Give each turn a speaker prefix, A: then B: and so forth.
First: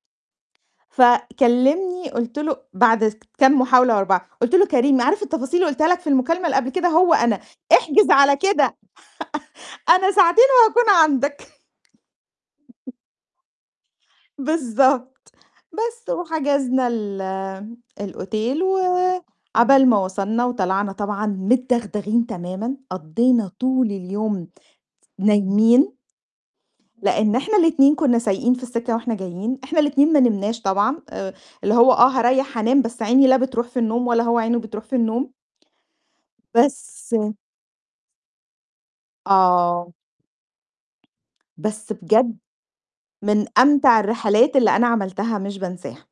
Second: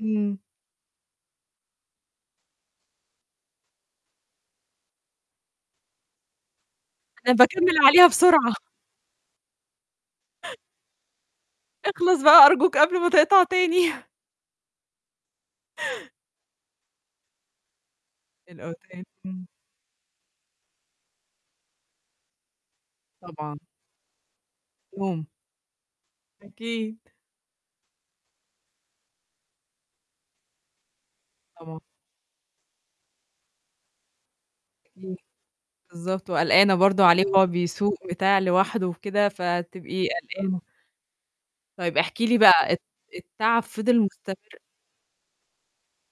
A: إمم.
B: فكلِّمني قُلت له بعد كام محاولة ورا بعض، قُلت له: "كريم عارف التفاصيل اللي قُلتها لك في المكالمة اللي قبل كده، هو
A: أنا
B: أنا.
A: باكمِّل عليها
B: احجز على
A: بسرعة.
B: كده، أنا ساعتين وهاكون عندك."
A: اخلص بقى أرجوك قبل ما تقطع تاني.
B: بالضبط، بس وحجزنا ال الأوتيل
A: الأوتيل إمم.
B: وعبال ما وصلنا وطلعنا طبعًا متدغدغين تمامًا، قضّينا
A: طبعًا.
B: طول اليوم
A: [unintelligible]
B: نايمين،
A: أكيد.
B: لإن إحنا الاتنين كُنّا سايقين في السِكّة وإحنا جايين، إحنا الاتنين ما نمناش طبعًا آآ، اللي
A: طبعًا.
B: هو آه، هاريّح هانام، بس عيني لا بترُوح في النوم ولا هو عينه بترُوح في
A: [unintelligible]
B: النوم.
A: بالضبط، وقلقانة برضه
B: بس
A: عليه وهو بيسوق بتاع لوحده وكده،
B: آه.
A: فتبقي قلقانة
B: بس
A: طيب، احكي لي
B: بجد،
A: بقى الت
B: من
A: التعب
B: أمتع
A: فِضِل
B: الرحلات
A: مستمر؟
B: اللي أنا عملتها مش بانساها.